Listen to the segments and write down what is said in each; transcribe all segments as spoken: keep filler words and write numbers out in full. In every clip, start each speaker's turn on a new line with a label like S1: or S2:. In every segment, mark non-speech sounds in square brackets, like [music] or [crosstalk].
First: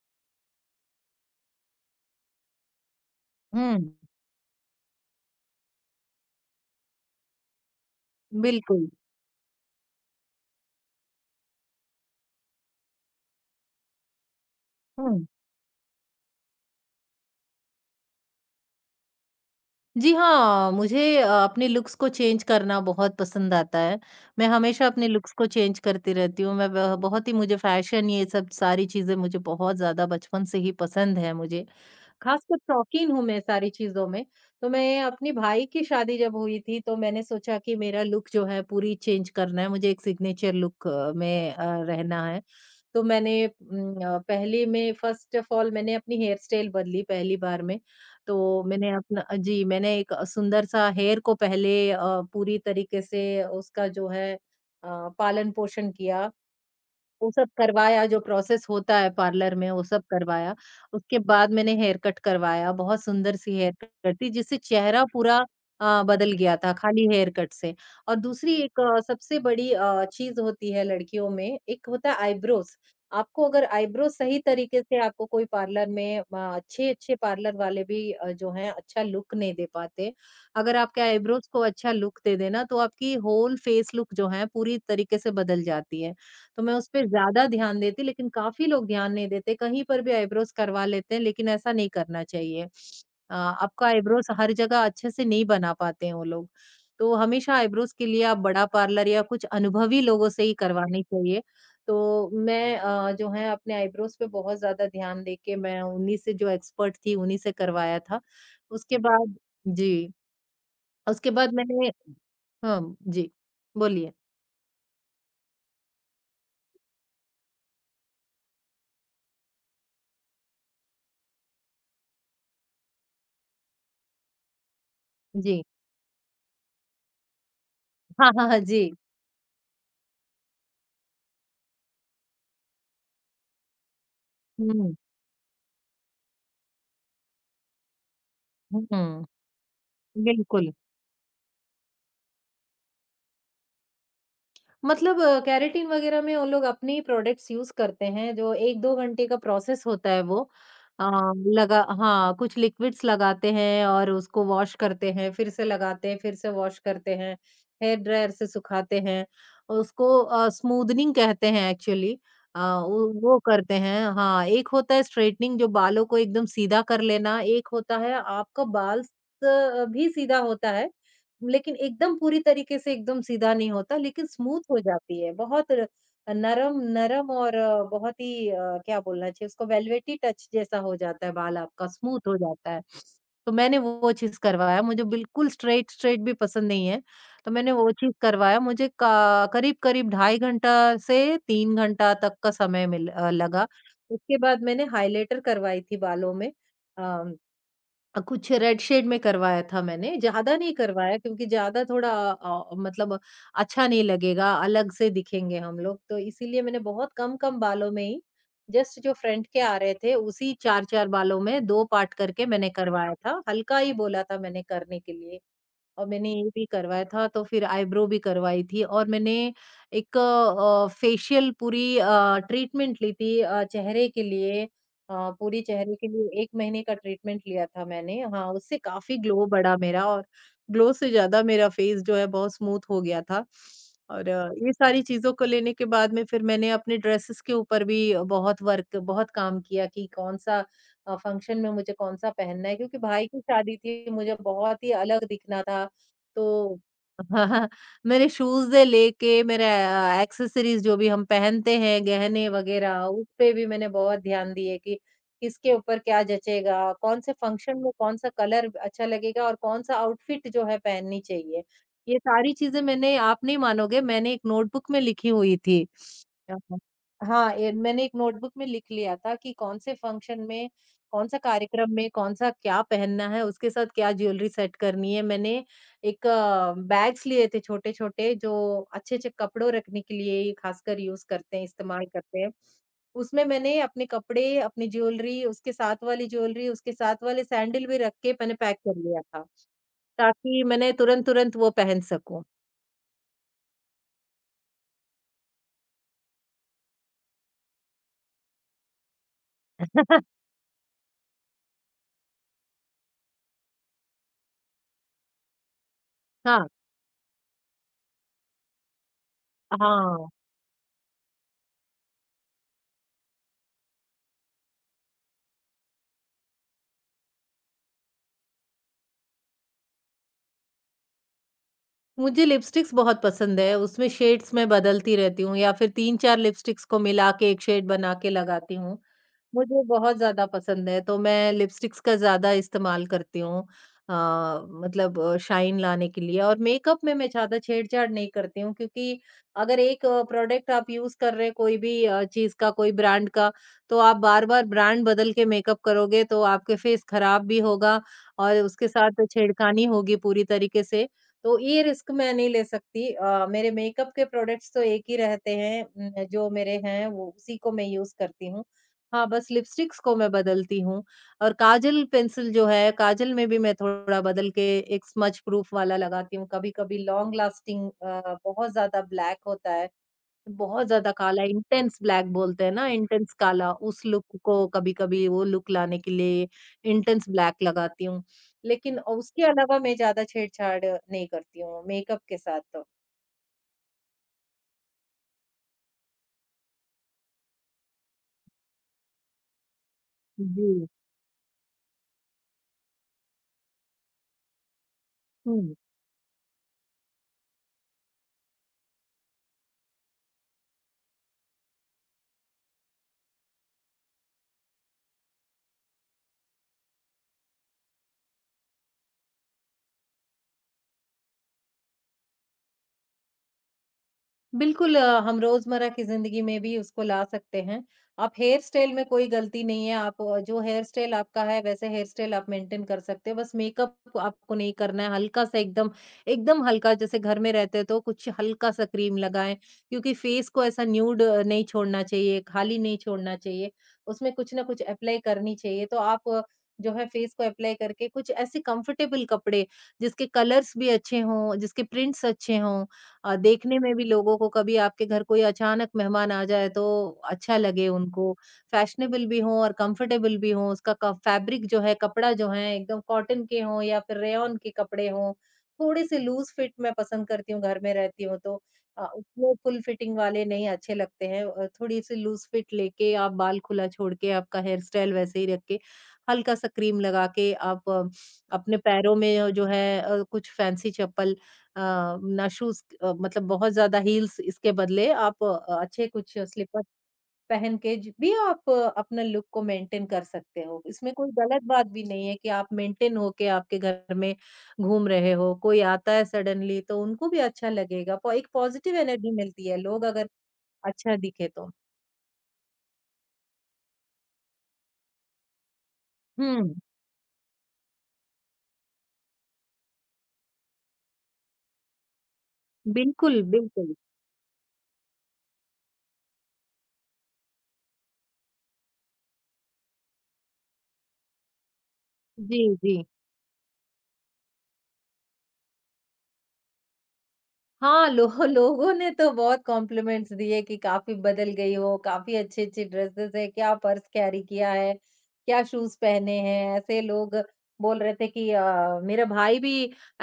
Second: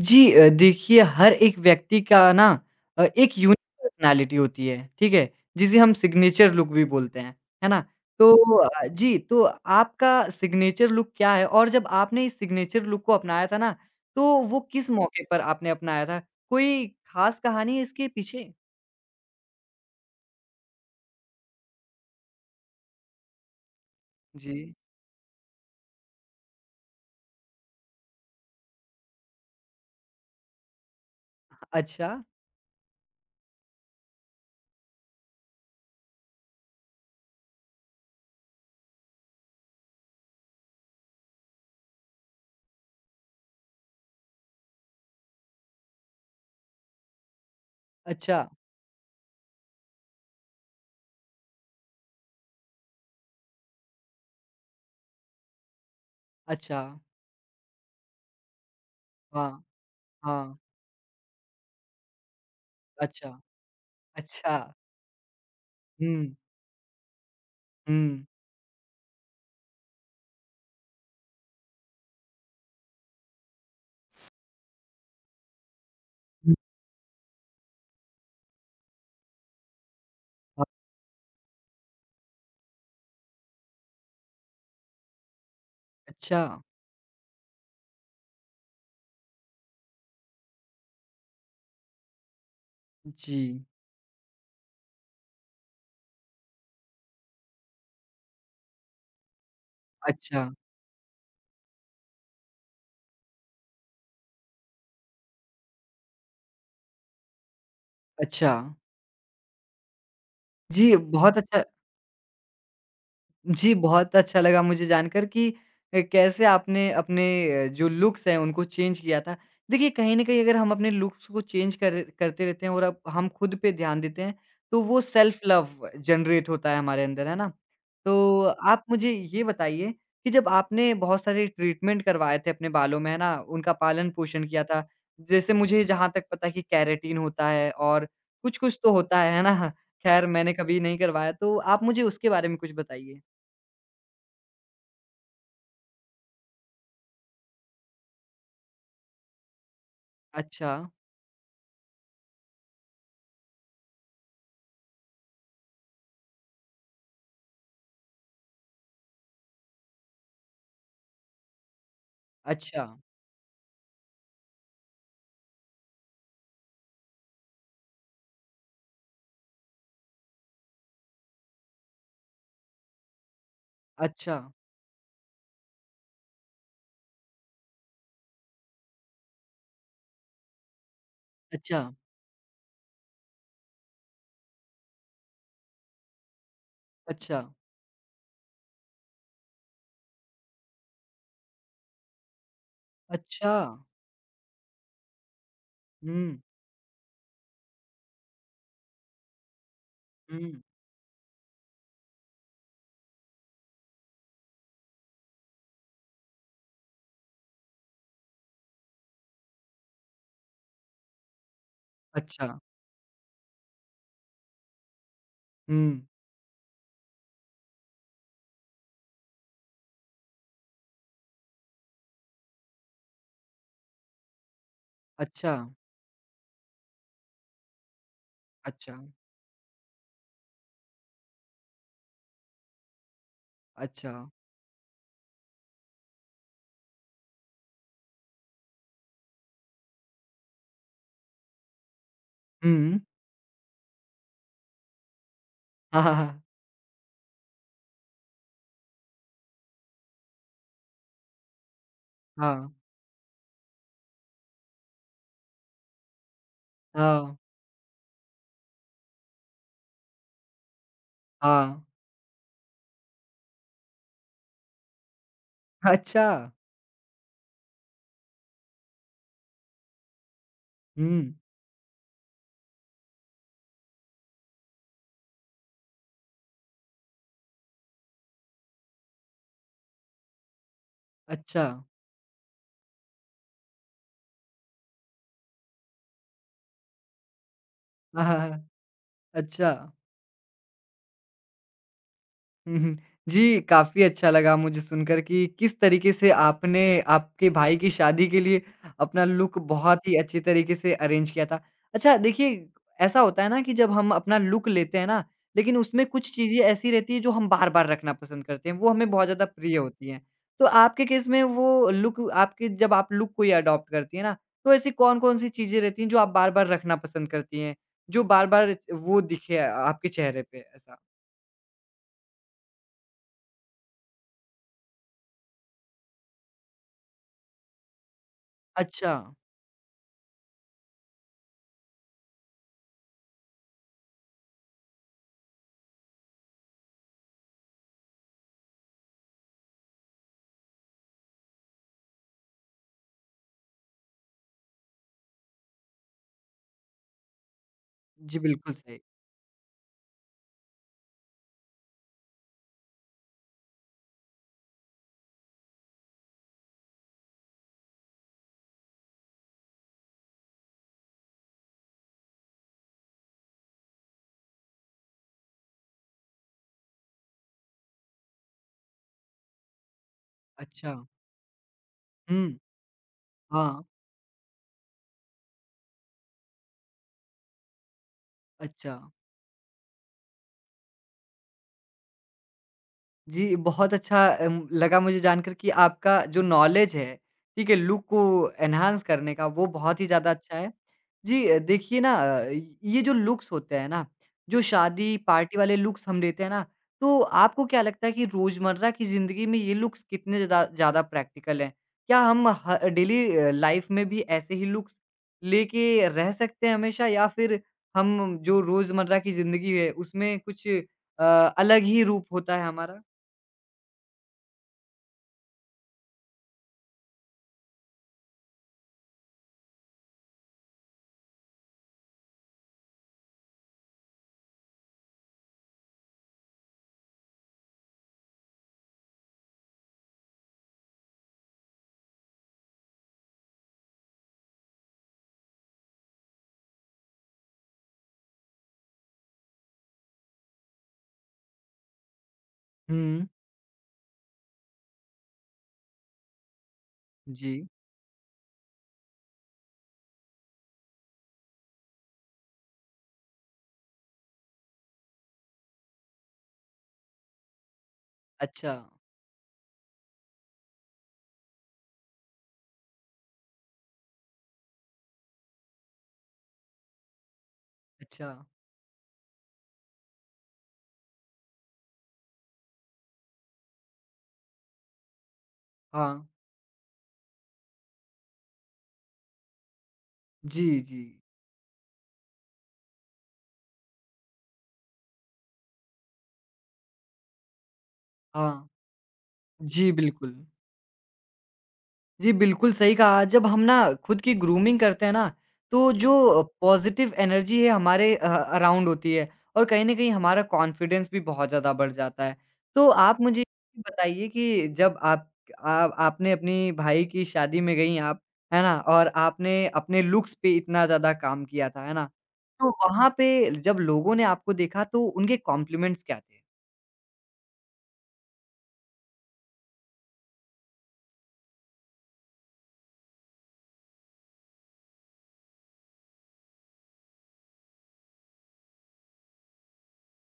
S1: जी अ, देखिए हर एक व्यक्ति का ना अ, एक यूनिक
S2: हुँ,
S1: पर्सनैलिटी होती है, ठीक है? जिसे हम सिग्नेचर लुक भी बोलते हैं, है ना? तो अ,
S2: बिल्कुल।
S1: जी, तो आपका सिग्नेचर लुक क्या है? और जब आपने इस सिग्नेचर लुक को अपनाया था ना, तो वो किस मौके
S2: हुँ।
S1: पर आपने अपनाया था? कोई खास कहानी है इसके पीछे?
S2: जी हाँ, मुझे अ, अपने लुक्स को चेंज करना बहुत पसंद आता है। मैं
S1: जी।
S2: हमेशा अपने लुक्स को चेंज करती रहती हूँ। मैं ब बहुत ही मुझे फ़ैशन ये सब सारी चीज़ें मुझे बहुत ज़्यादा बचपन से ही पसंद है मुझे।
S1: अच्छा,
S2: खासकर शौकीन हूँ मैं सारी चीज़ों में। तो मैं अपने भाई की शादी जब हुई थी तो मैंने सोचा कि मेरा लुक जो है पूरी चेंज करना है, मुझे एक सिग्नेचर लुक में अ, रहना है। तो मैंने उम, अ, पहले में फ़र्स्ट ऑफ़ ऑल मैंने अपनी हेयर स्टाइल बदली पहली बार में।
S1: अच्छा,
S2: तो मैंने अपना जी, मैंने एक सुंदर-सा हेयर को पहले अ, पूरी तरीके से उसका जो है अ, पालन-पोषण किया।
S1: अच्छा।
S2: वो सब करवाया जो प्रोसेस होता है
S1: हाँ,
S2: पार्लर में वो सब करवाया।
S1: हाँ।
S2: उसके बाद मैंने हेयर कट करवाया, बहुत
S1: अच्छा,
S2: सुंदर सी हेयर कट थी
S1: अच्छा।
S2: जिससे चेहरा पूरा अ, बदल
S1: हुँ,
S2: गया था खाली हेयर कट से। और
S1: हुँ।
S2: दूसरी एक अ, सबसे बड़ी अ, चीज़ होती है लड़कियों में, एक होता है आइब्रोज़। आपको अगर आइब्रो सही तरीके से आपको कोई पार्लर में अ,
S1: हुँ,
S2: अच्छे-अच्छे पार्लर वाले भी अ, जो हैं अच्छा लुक नहीं दे पाते।
S1: हाँ।
S2: अगर आपके आइब्रोज़ को अच्छा लुक दे देना तो आपकी होल फेस लुक जो है पूरी तरीके से बदल जाती है।
S1: अच्छा।
S2: तो मैं उस पे ज़्यादा ध्यान देती, लेकिन काफ़ी लोग ध्यान नहीं देते, कहीं पर भी आइब्रोज़ करवा लेते हैं, लेकिन ऐसा नहीं करना चाहिए। अ,
S1: जी।
S2: आपका आइब्रोज़ हर जगह अच्छे से नहीं बना पाते हैं वो लोग। तो हमेशा आइब्रोज़ के लिए आप बड़ा पार्लर या कुछ अनुभवी लोगों से
S1: अच्छा,
S2: ही करवानी चाहिए। तो मैं अ, जो है अपने आइब्रोज़ पे बहुत ज़्यादा ध्यान दे के मैं उन्हीं से जो एक्सपर्ट थी, उन्हीं से करवाया था।
S1: अच्छा।
S2: उसके बाद जी,
S1: जी,
S2: उसके
S1: बहुत
S2: बाद
S1: अच्छा,
S2: मैंने हाँ, जी,
S1: जी,
S2: बोलिए।
S1: बहुत अच्छा लगा मुझे जानकर कि अ, कैसे आपने अपने अ, जो लुक्स हैं उनको चेंज किया था। देखिए कहीं न कहीं अगर हम अपने लुक्स को चेंज कर करते रहते हैं और अब हम खुद पे ध्यान देते हैं, तो वो सेल्फ
S2: जी।
S1: लव जनरेट होता है हमारे अंदर, है ना?
S2: हाँ,
S1: तो
S2: हाँ, हाँ, जी।
S1: आप मुझे ये बताइए कि जब आपने बहुत सारे ट्रीटमेंट करवाए थे अपने बालों में, है ना? उनका पालन-पोषण किया था,
S2: हुँ,
S1: जैसे मुझे जहाँ तक पता है कि केराटिन होता है और कुछ-कुछ तो
S2: हुँ।
S1: होता है, है ना? खैर मैंने
S2: बिल्कुल।
S1: कभी नहीं करवाया, तो आप मुझे उसके बारे में कुछ बताइए।
S2: मतलब अ, केराटिन वग़ैरह में वो लोग अपने ही प्रोडक्ट्स यूज़ करते हैं, जो एक दो घंटे का प्रोसेस होता है वो।
S1: अच्छा,
S2: अ, लगा हाँ, कुछ लिक्विड्स लगाते हैं और उसको वॉश करते हैं, फिर से लगाते हैं, फिर से वॉश करते हैं, हेयर ड्रायर से सुखाते हैं। और उसको अ, स्मूदनिंग कहते हैं एक्चुअली अ,
S1: अच्छा,
S2: वो वो करते हैं हाँ, एक होता है स्ट्रेटनिंग जो बालों को एकदम सीधा कर लेना, एक होता है आपका बाल स भी सीधा होता है, लेकिन एकदम पूरी तरीके से एकदम सीधा नहीं होता लेकिन
S1: अच्छा,
S2: स्मूथ हो जाती है। बहुत र नरम नरम और अ, बहुत ही अ, क्या बोलना चाहिए उसको वेल्वेटी टच जैसा हो जाता है बाल
S1: अच्छा,
S2: आपका, स्मूथ हो जाता है। तो मैंने वो चीज़ करवाया, मुझे बिल्कुल स्ट्रेट स्ट्रेट भी पसंद नहीं है।
S1: अच्छा,
S2: तो मैंने वो चीज़ करवाया, मुझे का करीब-करीब ढाई घंटा से तीन घंटा तक का समय मिल अ,
S1: अच्छा।
S2: लगा। उसके बाद मैंने हाइलाइटर करवाई थी बालों
S1: हुँ,
S2: में। अ अ, कुछ रेड शेड में करवाया था मैंने, ज़्यादा
S1: हुँ,
S2: नहीं करवाया क्योंकि ज़्यादा थोड़ा अ, मतलब अच्छा नहीं लगेगा, अलग से दिखेंगे हम लोग, तो इसीलिए मैंने बहुत कम-कम बालों में ही जस्ट जो फ्रंट के आ रहे थे, उसी चार चार बालों में दो पार्ट
S1: अच्छा,
S2: करके मैंने करवाया था। हल्का ही बोला था मैंने करने के लिए।
S1: हुँ,
S2: और मैंने ये भी करवाया था तो फिर आईब्रो भी करवाई थी और मैंने एक अ, फेशियल पूरी अ, ट्रीटमेंट ली थी अ, चेहरे के लिए अ,
S1: अच्छा,
S2: पूरी चेहरे के लिए एक महीने का ट्रीटमेंट लिया था मैंने हाँ उससे
S1: अच्छा,
S2: काफी ग्लो बढ़ा मेरा और ग्लो से ज्यादा मेरा फेस जो है बहुत स्मूथ हो गया था
S1: अच्छा,
S2: और अ, ये सारी चीजों को लेने के बाद में फिर मैंने अपने ड्रेसेस के ऊपर भी बहुत वर्क बहुत काम किया कि कौन सा फंक्शन में मुझे कौन सा पहनना है
S1: हुँ।
S2: क्योंकि भाई की शादी थी मुझे बहुत ही अलग दिखना था
S1: हाँ, हाँ,
S2: तो [laughs] मेरे शूज़ से लेके मेरे अ, एक्सेसरीज़ जो भी हम पहनते हैं, गहने
S1: हाँ,
S2: वग़ैरह, उस पे भी मैंने बहुत ध्यान दिए कि किसके ऊपर क्या जचेगा, कौन-से
S1: हाँ,
S2: फ़ंक्शन में कौन-सा कलर अच्छा लगेगा और कौन-सा आउटफ़िट जो है पहननी चाहिए।
S1: हाँ,
S2: ये सारी चीज़ें मैंने आप नहीं मानोगे मैंने एक नोटबुक में लिखी हुई थी।
S1: हाँ, अच्छा,
S2: अ, ह हाँ, ए मैंने एक नोटबुक में लिख लिया था कि कौन-से फ़ंक्शन में,
S1: हुँ,
S2: कौन-सा कार्यक्रम में, कौन-सा क्या पहनना है, उसके साथ क्या ज्वेलरी सेट करनी है। मैंने एक अ, बैग्स लिए थे छोटे-छोटे जो अच्छे-अच्छे कपड़ों रखने के लिए ही खासकर यूज़ करते हैं,
S1: अच्छा,
S2: इस्तेमाल करते हैं। उसमें मैंने अपने कपड़े, अपनी ज्वेलरी, उसके साथ वाली ज्वेलरी, उसके साथ वाले सैंडल भी रख
S1: हाँ,
S2: के
S1: हाँ,
S2: मैंने
S1: हाँ,
S2: पैक कर लिया था,
S1: अच्छा।
S2: ताकि मैंने तुरंत-तुरंत वो पहन सकूँ।
S1: हुँ, हुँ। जी, काफ़ी अच्छा लगा मुझे सुनकर कि किस तरीके से आपने आपके भाई की शादी के लिए अपना लुक बहुत ही अच्छे
S2: [laughs]
S1: तरीके से अरेंज किया था। अच्छा देखिए, ऐसा होता है ना कि जब हम अपना लुक लेते हैं ना, लेकिन उसमें कुछ चीज़ें
S2: हाँ,
S1: ऐसी रहती हैं जो हम बार-बार रखना पसंद करते हैं, वो हमें बहुत ज़्यादा प्रिय होती हैं।
S2: हाँ।
S1: तो आपके केस में वो लुक आपके जब आप लुक कोई अडॉप्ट करती हैं ना, तो ऐसी कौन-कौन सी चीज़ें रहती हैं जो आप बार-बार रखना पसंद करती हैं? जो बार-बार वो दिखे आपके चेहरे पे ऐसा?
S2: मुझे लिपस्टिक्स बहुत पसंद है, उसमें शेड्स मैं बदलती रहती हूँ या फिर तीन चार लिपस्टिक्स को मिला के एक शेड बना के लगाती हूँ।
S1: अच्छा।
S2: मुझे बहुत ज़्यादा पसंद है, तो मैं लिपस्टिक्स का ज़्यादा इस्तेमाल करती हूँ अ, मतलब शाइन लाने के लिए और मेकअप में मैं ज़्यादा छेड़छाड़ नहीं करती हूँ क्योंकि अगर एक प्रोडक्ट आप यूज़ कर रहे हैं कोई भी अ, चीज़ का, कोई ब्रांड का, तो आप बार-बार ब्रांड बदल के मेकअप करोगे तो आपके फेस खराब भी होगा
S1: जी,
S2: और
S1: बिल्कुल
S2: उसके
S1: सही।
S2: साथ छेड़खानी होगी पूरी तरीके से, तो ये रिस्क मैं नहीं ले सकती। अ, मेरे मेकअप के प्रोडक्ट्स तो एक ही रहते हैं उम, जो मेरे हैं वो उसी को मैं यूज़ करती हूँ। हाँ, बस लिपस्टिक्स को मैं बदलती हूँ और काजल पेंसिल जो है, काजल में भी मैं थोड़ा बदल के एक स्मज प्रूफ वाला लगाती हूँ। कभी-कभी लॉन्ग लास्टिंग अ, बहुत ज़्यादा ब्लैक होता है, बहुत
S1: अच्छा,
S2: ज़्यादा काला इंटेंस ब्लैक
S1: हुँ,
S2: बोलते हैं ना, इंटेंस काला,
S1: हाँ,
S2: उस लुक को कभी-कभी वो लुक लाने के लिए इंटेंस ब्लैक लगाती हूँ।
S1: अच्छा।
S2: लेकिन उसके अलावा मैं ज़्यादा छेड़छाड़ नहीं करती हूँ मेकअप के साथ तो।
S1: जी, बहुत अच्छा अम, लगा मुझे जानकर कि आपका जो नॉलेज है, ठीक है, लुक को एनहांस करने का, वो बहुत ही ज़्यादा अच्छा है।
S2: जी।
S1: जी अ, देखिए ना अ, ये जो लुक्स होते हैं ना, जो शादी पार्टी
S2: हुँ।
S1: वाले लुक्स हम लेते हैं ना, तो आपको क्या लगता है कि रोज़मर्रा की ज़िंदगी में ये लुक्स कितने ज़्यादा ज़्यादा प्रैक्टिकल हैं? क्या हम ह डेली अ, लाइफ़ में भी ऐसे ही लुक्स लेके रह सकते हैं हमेशा या फिर हम जो रोज़मर्रा की ज़िंदगी है उसमें कुछ अ, अलग ही रूप होता है हमारा?
S2: बिल्कुल अ, हम रोज़मर्रा की ज़िंदगी में भी उसको ला सकते हैं। आप हेयर स्टाइल में कोई गलती नहीं है, आप अ, जो हेयर स्टाइल आपका है वैसे हेयर स्टाइल आप मेंटेन कर सकते हो, बस मेकअप आपको नहीं करना है, हल्का-सा एकदम एकदम हल्का जैसे घर में रहते हैं तो कुछ हल्का-सा क्रीम लगाएँ, क्योंकि फेस को ऐसा न्यूड नहीं छोड़ना चाहिए, खाली नहीं छोड़ना चाहिए, उसमें कुछ ना कुछ अप्लाई करनी चाहिए। तो आप अ, जो है फेस को अप्लाई करके कुछ ऐसे कंफर्टेबल कपड़े, जिसके कलर्स भी अच्छे हों, जिसके प्रिंट्स अच्छे हों
S1: हुँ।
S2: अ, देखने में भी लोगों को कभी आपके घर कोई अचानक मेहमान आ जाए तो
S1: जी।
S2: अच्छा लगे उनको, फैशनेबल भी हों और कंफर्टेबल भी हों, उसका क फैब्रिक जो है, कपड़ा जो है एकदम कॉटन के हों या फिर रेयॉन के कपड़े हों, थोड़े-से लूज़ फिट मैं पसंद करती हूँ, घर में रहती हूँ तो
S1: अच्छा,
S2: अ, वो फुल फिटिंग वाले नहीं अच्छे लगते हैं अ, थोड़ी-सी लूज़ फिट लेके आप बाल खुला छोड़ के, आपका हेयर स्टाइल वैसे ही रख के, हल्का-सा क्रीम लगा के आप अ,
S1: अच्छा।
S2: अपने पैरों में जो है अ, कुछ फैंसी चप्पल अ, ना शूज़ अ, मतलब बहुत ज़्यादा हील्स इसके बदले आप अ, अच्छे
S1: हाँ।
S2: कुछ स्लीपर्स पहन के ज भी आप अपने लुक को मेंटेन कर सकते
S1: जी,
S2: हो।
S1: जी।
S2: इसमें कोई गलत बात भी नहीं है कि आप मेंटेन होके आपके घर में घूम रहे हो, कोई आता है सडनली तो उनको भी अच्छा लगेगा, प एक
S1: हाँ।
S2: पॉज़िटिव एनर्जी मिलती है,
S1: जी,
S2: लोग अगर
S1: बिल्कुल।
S2: अच्छा दिखे तो।
S1: जी, बिल्कुल सही कहा। जब हम ना खुद की ग्रूमिंग करते हैं ना, तो जो
S2: हुँ,
S1: पॉज़िटिव एनर्जी है हमारे अ, अराउंड होती है और कहीं न कहीं हमारा कॉन्फिडेंस भी बहुत ज़्यादा बढ़ जाता है। तो आप
S2: बिल्कुल,
S1: मुझे
S2: बिल्कुल।
S1: बताइए कि जब आप आ आपने अपनी भाई की शादी में गईं आप, है ना? और आपने अपने लुक्स पे इतना ज़्यादा काम किया था, है ना?
S2: जी,
S1: तो
S2: जी।
S1: वहाँ पे जब लोगों ने आपको देखा तो उनके कॉम्प्लिमेंट्स क्या थे?
S2: हाँ, लो लोगों ने तो बहुत कॉम्प्लीमेंट्स दिए कि काफ़ी बदल गई हो, काफ़ी अच्छी-अच्छी ड्रेसेज़ है, क्या पर्स कैरी किया है, क्या शूज़ पहने हैं, ऐसे लोग बोल रहे थे कि अ, मेरा भाई भी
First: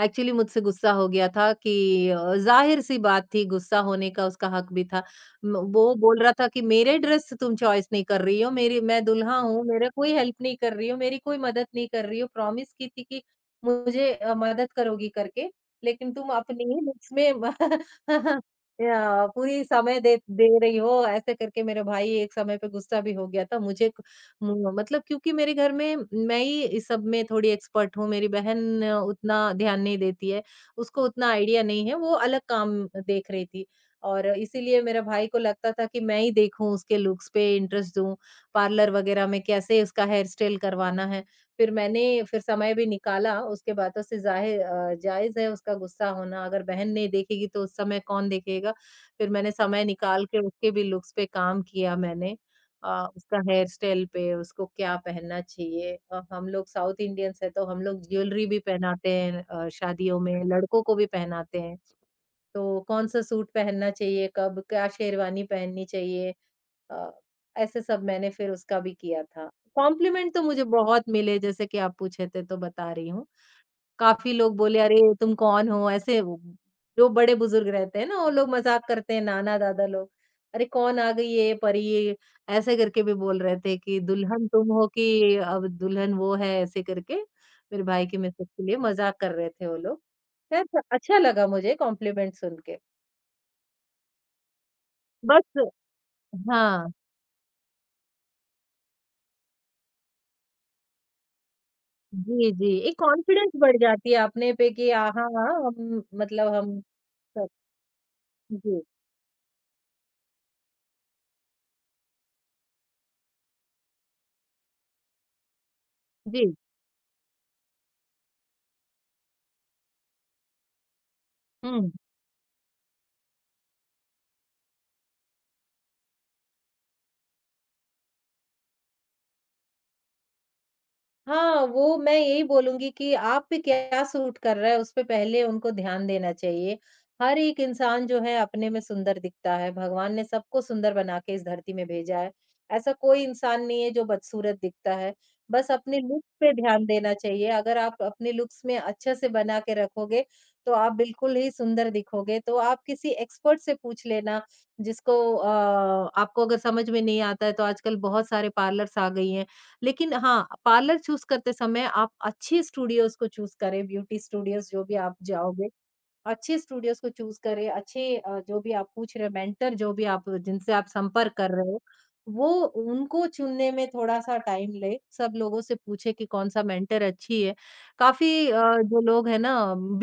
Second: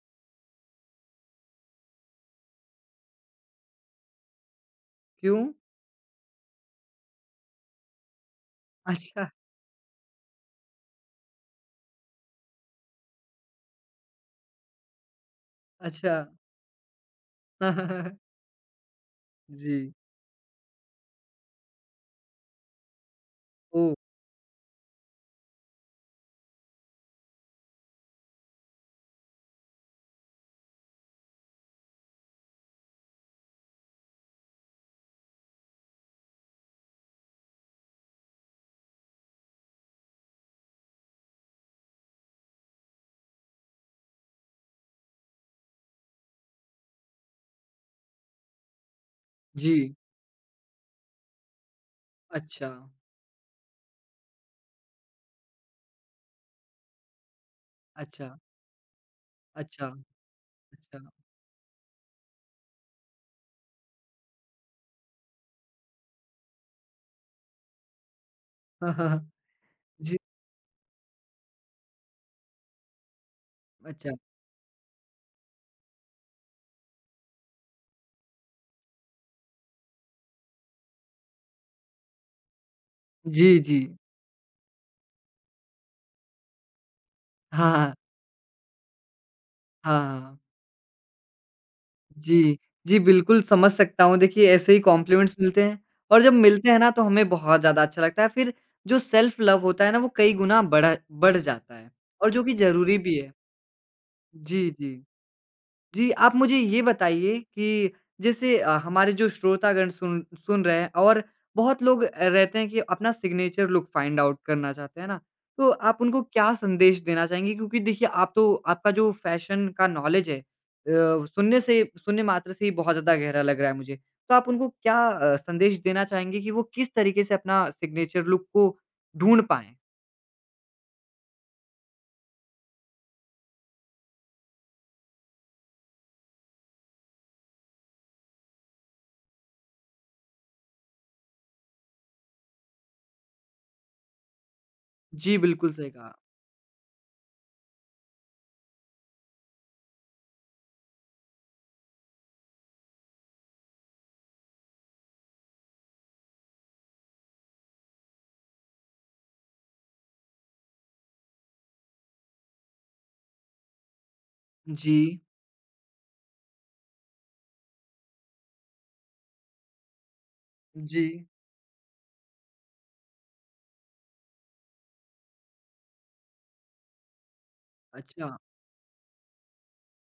S2: एक्चुअली मुझसे गुस्सा हो गया था कि अ, ज़ाहिर-सी बात थी गुस्सा होने का उसका हक भी था।
S1: क्यों?
S2: म वो बोल रहा था कि मेरे ड्रेस तुम चॉइस नहीं कर रही हो, मेरी मैं
S1: अच्छा,
S2: दुल्हा हूँ, मेरा कोई हेल्प नहीं कर रही हो, मेरी कोई मदद नहीं कर रही हो, प्रॉमिस की थी कि मुझे अ, मदद करोगी करके। लेकिन
S1: अच्छा।
S2: तुम अपनी ही लुक्स में
S1: [laughs]
S2: [laughs] या पूरी
S1: जी।
S2: समय दे दे रही हो ऐसे करके मेरे भाई एक समय पे गुस्सा भी हो गया था मुझे
S1: ओह!
S2: क- मु- मतलब क्योंकि मेरे घर में मैं ही इस सब में थोड़ी एक्सपर्ट हूँ मेरी बहन उतना ध्यान नहीं देती है उसको उतना आइडिया नहीं है वो अलग काम देख रही थी और इसीलिए मेरे भाई को लगता था कि मैं ही देखूं उसके लुक्स पे इंटरेस्ट दूं पार्लर वगैरह में कैसे उसका हेयर स्टाइल करवाना है फिर मैंने फिर समय भी निकाला, उसके बाद तो उससे ज़ाहिर अ, जायज़ है उसका गुस्सा होना, अगर बहन नहीं देखेगी तो उस समय कौन देखेगा? फिर मैंने समय
S1: जी,
S2: निकाल के उसके भी लुक्स पे काम किया मैंने।
S1: अच्छा।
S2: अ, उसका हेयर स्टाइल पे, उसको क्या पहनना चाहिए अ, हम लोग साउथ इंडियंस हैं तो हम लोग
S1: अच्छा,
S2: ज्वेलरी भी पहनाते हैं अ,
S1: अच्छा,
S2: शादियों में, लड़कों को
S1: अच्छा।
S2: भी पहनाते हैं। तो कौन-सा सूट पहनना चाहिए, कब क्या शेरवानी पहननी चाहिए? अ, ऐसे सब मैंने फिर उसका
S1: [laughs] हाँ,
S2: भी
S1: हाँ,
S2: किया
S1: हाँ।
S2: था।
S1: जी,
S2: कॉम्प्लिमेंट तो मुझे बहुत मिले जैसे कि आप पूछे थे तो बता रही हूँ।
S1: अच्छा।
S2: काफ़ी लोग बोले अरे तुम कौन हो? ऐसे वो जो बड़े-बुजुर्ग रहते हैं ना वो लोग मज़ाक करते हैं नाना-दादा लोग। अरे कौन आ गई है ये परी? ये ऐसे करके भी बोल
S1: जी,
S2: रहे थे
S1: जी।
S2: कि दुल्हन तुम हो कि अब दुल्हन वो है ऐसे करके
S1: हाँ,
S2: मेरे
S1: हाँ।
S2: भाई के मैसेज के लिए मज़ाक कर रहे थे वो
S1: हाँ,
S2: लोग।
S1: हाँ।
S2: खैर अच्छा लगा मुझे कॉम्प्लिमेंट
S1: जी,
S2: सुन के।
S1: जी, बिल्कुल समझ सकता हूँ। देखिए, ऐसे ही कॉम्प्लीमेंट्स
S2: बस
S1: मिलते हैं और जब मिलते हैं ना,
S2: हाँ।
S1: तो हमें बहुत ज़्यादा अच्छा लगता है। फिर जो सेल्फ लव होता है ना, वो कई गुना बढ़ा बढ़ जाता है और जो
S2: जी,
S1: कि
S2: जी, एक
S1: ज़रूरी भी है।
S2: कॉन्फिडेंस बढ़ जाती है अपने
S1: जी,
S2: पे कि
S1: जी।
S2: आ, हाँ, हाँ, हम
S1: जी, आप
S2: मतलब
S1: मुझे
S2: हम
S1: ये बताइए
S2: सब।
S1: कि जैसे अ,
S2: जी,
S1: हमारे जो श्रोतागण सुन सुन रहे हैं और बहुत लोग अ, रहते हैं कि अपना सिग्नेचर लुक फाइंड आउट करना चाहते हैं ना, तो आप उनको क्या
S2: जी,
S1: संदेश देना चाहेंगे? क्योंकि देखिए आप तो आपका जो फ़ैशन का नॉलेज है अ, सुनने से
S2: हुँ।
S1: सुनने मात्र से ही बहुत ज़्यादा गहरा लग रहा है मुझे। तो आप उनको क्या अ, संदेश देना चाहेंगे कि वो किस तरीके से अपना सिग्नेचर लुक को ढूँढ पाएँ?
S2: हाँ, वो मैं यही बोलूँगी कि आप पे क्या सूट कर रहा है, उसपे पहले उनको ध्यान देना चाहिए। हर एक इंसान जो है अपने में सुंदर दिखता है, भगवान ने सबको सुंदर बना के इस धरती में भेजा है। ऐसा कोई इंसान नहीं है जो बदसूरत दिखता है,
S1: जी, बिल्कुल
S2: बस
S1: सही
S2: अपने
S1: कहा।
S2: लुक पे ध्यान देना चाहिए। अगर आप अपने लुक्स में अच्छे से बना के रखोगे, तो आप बिल्कुल ही सुंदर दिखोगे। तो आप किसी एक्सपर्ट से पूछ लेना जिसको अ, आपको अगर समझ में नहीं आता है तो आजकल बहुत सारे पार्लर्स आ गई हैं। लेकिन हाँ, पार्लर चूज़ करते समय आप अच्छे स्टूडियोज़ को चूज़ करें, ब्यूटी स्टूडियोज़ जो भी आप
S1: जी,
S2: जाओगे। अच्छे स्टूडियोज़ को चूज़ करें, अच्छे अ, जो भी आप पूछ रहे हो मेंटर जो भी आप जिनसे आप
S1: जी।
S2: संपर्क कर रहे हो, वो उनको चुनने में थोड़ा-सा टाइम ले, सब लोगों से पूछे कि कौन-सा मेंटर अच्छी है।
S1: अच्छा,
S2: काफ़ी अ, जो लोग हैं ना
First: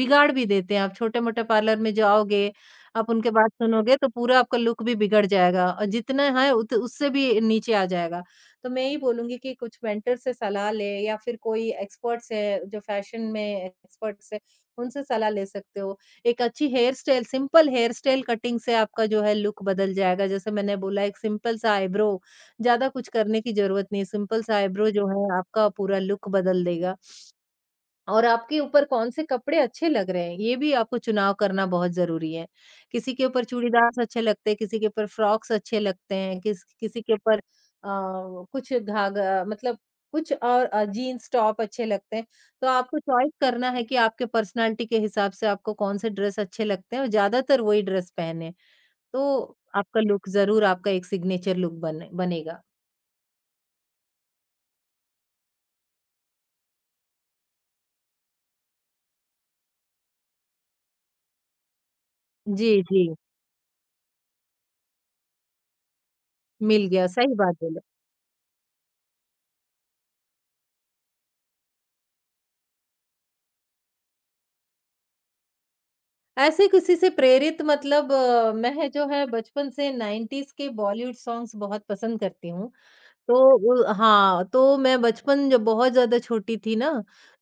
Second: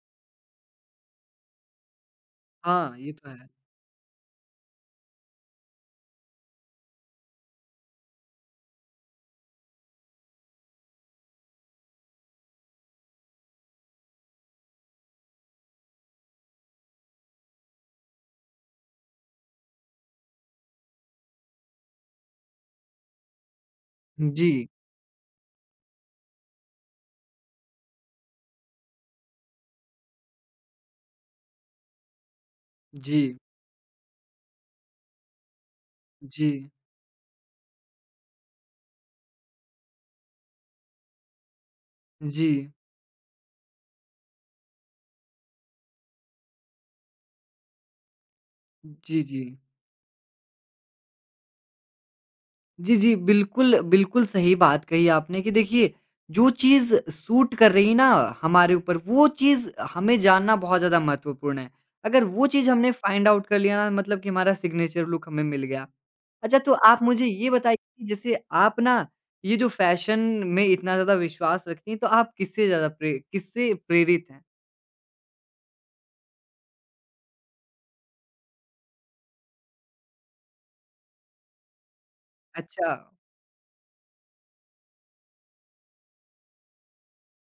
S2: बिगाड़ भी देते हैं, आप छोटे-मोटे पार्लर में जाओगे,
S1: हाँ,
S2: आप
S1: ये तो
S2: उनके
S1: है।
S2: बात सुनोगे तो पूरा आपका लुक भी बिगड़ जाएगा और जितना है उत उससे भी नीचे आ जाएगा। तो मैं यही बोलूँगी कि कुछ मेंटर से सलाह लें या फिर कोई एक्सपर्ट्स है, जो फैशन में एक्सपर्ट्स है, उनसे सलाह ले सकते हो। एक अच्छी hairstyle simple hairstyle cutting से आपका जो है लुक बदल जाएगा। जैसे मैंने बोला एक सिंपल सा आईब्रो ज़्यादा कुछ करने की ज़रूरत नहीं है, सिंपल सा
S1: जी,
S2: आईब्रो जो है आपका पूरा लुक बदल देगा। और आपके ऊपर कौन से कपड़े अच्छे लग रहे हैं, ये भी आपको चुनाव करना बहुत ज़रूरी है। किसी
S1: जी।
S2: के ऊपर चूड़ीदार्स अच्छे लगते हैं, किसी के ऊपर फ्रॉक्स अच्छे लगते हैं, किस
S1: जी,
S2: किसी के ऊपर अ, कुछ घाघा मतलब कुछ और अ, जीन्स टॉप अच्छे लगते हैं।
S1: जी।
S2: तो आपको चॉइस करना है कि आपके पर्सनैलिटी के हिसाब से आपको कौन से ड्रेस अच्छे लगते हैं और ज़्यादातर वही ड्रेस पहने,
S1: जी, जी।
S2: तो आपका लुक ज़रूर आपका एक सिग्नेचर लुक बने बनेगा।
S1: जी, जी, बिल्कुल, बिल्कुल सही बात कही आपने कि देखिए, जो चीज़ सूट कर रही है ना हमारे ऊपर, वो चीज़ हमें जानना बहुत ज़्यादा महत्वपूर्ण है। अगर वो चीज़
S2: जी,
S1: हमने
S2: जी।
S1: फाइंड आउट कर लिया ना मतलब कि हमारा सिग्नेचर लुक हमें मिल गया। अच्छा तो
S2: मिल
S1: आप
S2: गया,
S1: मुझे
S2: सही
S1: ये
S2: बात
S1: बताइए
S2: बोले।
S1: कि जैसे आप ना ये जो फ़ैशन में इतना ज़्यादा विश्वास रखती हैं, तो आप किससे ज़्यादा प्रे किससे प्रेरित हैं?
S2: ऐसे किसी से प्रेरित मतलब अ, मैं जो है बचपन से नाइंटीज़ के बॉलीवुड सॉन्ग्स बहुत पसंद करती हूँ।
S1: अच्छा,
S2: तो अ, हाँ, तो मैं बचपन जब बहुत ज़्यादा छोटी थी ना,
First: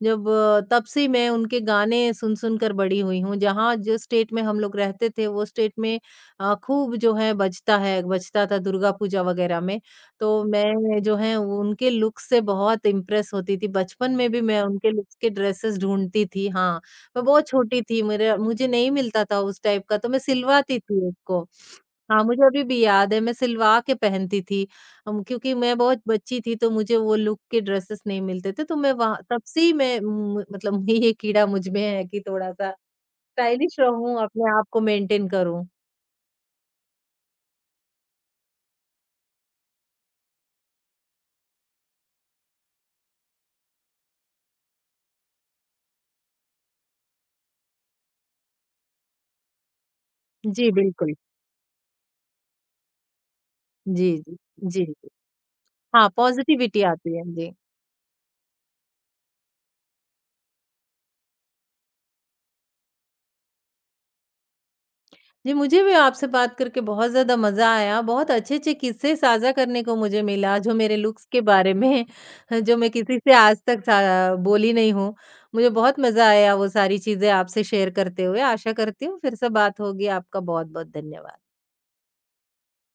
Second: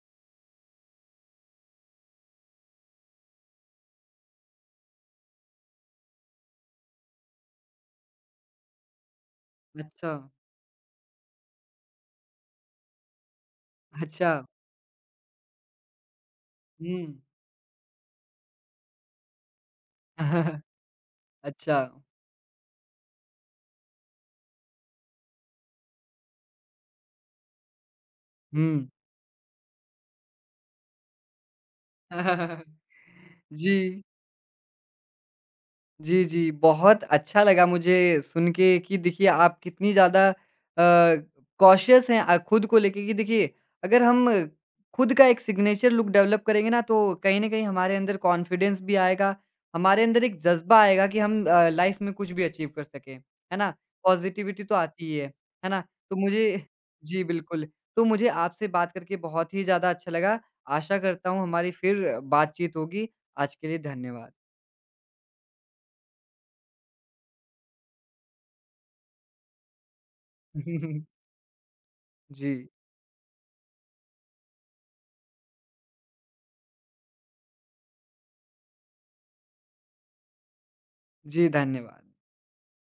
S2: जब अ, तब से ही मैं उनके गाने सुन-सुन कर बड़ी हुई हूँ। जहाँ जिस स्टेट में हम लोग रहते थे, वो स्टेट में अ, खूब जो है बजता है बजता था दुर्गा पूजा वगैरह में।
S1: अच्छा,
S2: तो मैं जो है वो उनके लुक से बहुत इम्प्रेस होती थी। बचपन में
S1: अच्छा।
S2: भी मैं उनके लुक्स के ड्रेसेस ढूँढती थी, हाँ।
S1: हुँ।
S2: मैं बहुत छोटी थी, मेरा मुझे नहीं मिलता था उस टाइप का, तो मैं
S1: [laughs]
S2: सिलवाती थी उसको।
S1: अच्छा,
S2: हाँ, मुझे अभी भी याद है, मैं सिलवा के पहनती थी। हम क्योंकि मैं बहुत बच्ची थी तो मुझे वो लुक के ड्रेसेस नहीं मिलते थे तो
S1: हुँ।
S2: मैं वहाँ तब से ही मैं म मतलब [laughs] ये कीड़ा मुझ में है कि
S1: [laughs]
S2: थोड़ा-सा स्टाइलिश
S1: जी।
S2: रहूँ, अपने आप को मेंटेन करूँ।
S1: जी, जी। बहुत अच्छा लगा मुझे सुन के कि देखिए आप कितनी ज़्यादा अ, कॉशियस हैं अ, खुद को लेके कि देखिए अगर हम खुद का एक सिग्नेचर लुक डेवलप करेंगे ना तो कहीं न कहीं हमारे अंदर कॉन्फिडेंस भी आएगा, हमारे अंदर एक
S2: जी,
S1: जज़्बा आएगा
S2: बिल्कुल।
S1: कि हम अ, लाइफ़ में कुछ भी अचीव कर सकें, है ना?
S2: जी, जी।
S1: पॉज़िटिविटी तो
S2: जी,
S1: आती
S2: जी।
S1: ही है, है ना?
S2: हाँ,
S1: तो मुझे
S2: पॉज़िटिविटी आती
S1: जी,
S2: है। जी।
S1: बिल्कुल। तो मुझे आपसे बात करके बहुत ही ज़्यादा अच्छा लगा। आशा करता हूँ हमारी फिर बातचीत होगी। आज के लिए धन्यवाद।
S2: जी, मुझे भी आपसे बात करके बहुत ज़्यादा मज़ा आया। बहुत अच्छे-अच्छे किस्से साझा करने को मुझे मिला, जो मेरे लुक्स
S1: [laughs]
S2: के बारे में,
S1: जी।
S2: [laughs] जो मैं किसी से आज तक सा बोली नहीं हूँ। मुझे बहुत मज़ा आया वो सारी चीज़ें आपसे शेयर करते हुए। आशा करती हूँ फिर से बात होगी। आपका बहुत-बहुत
S1: जी,
S2: धन्यवाद।
S1: धन्यवाद।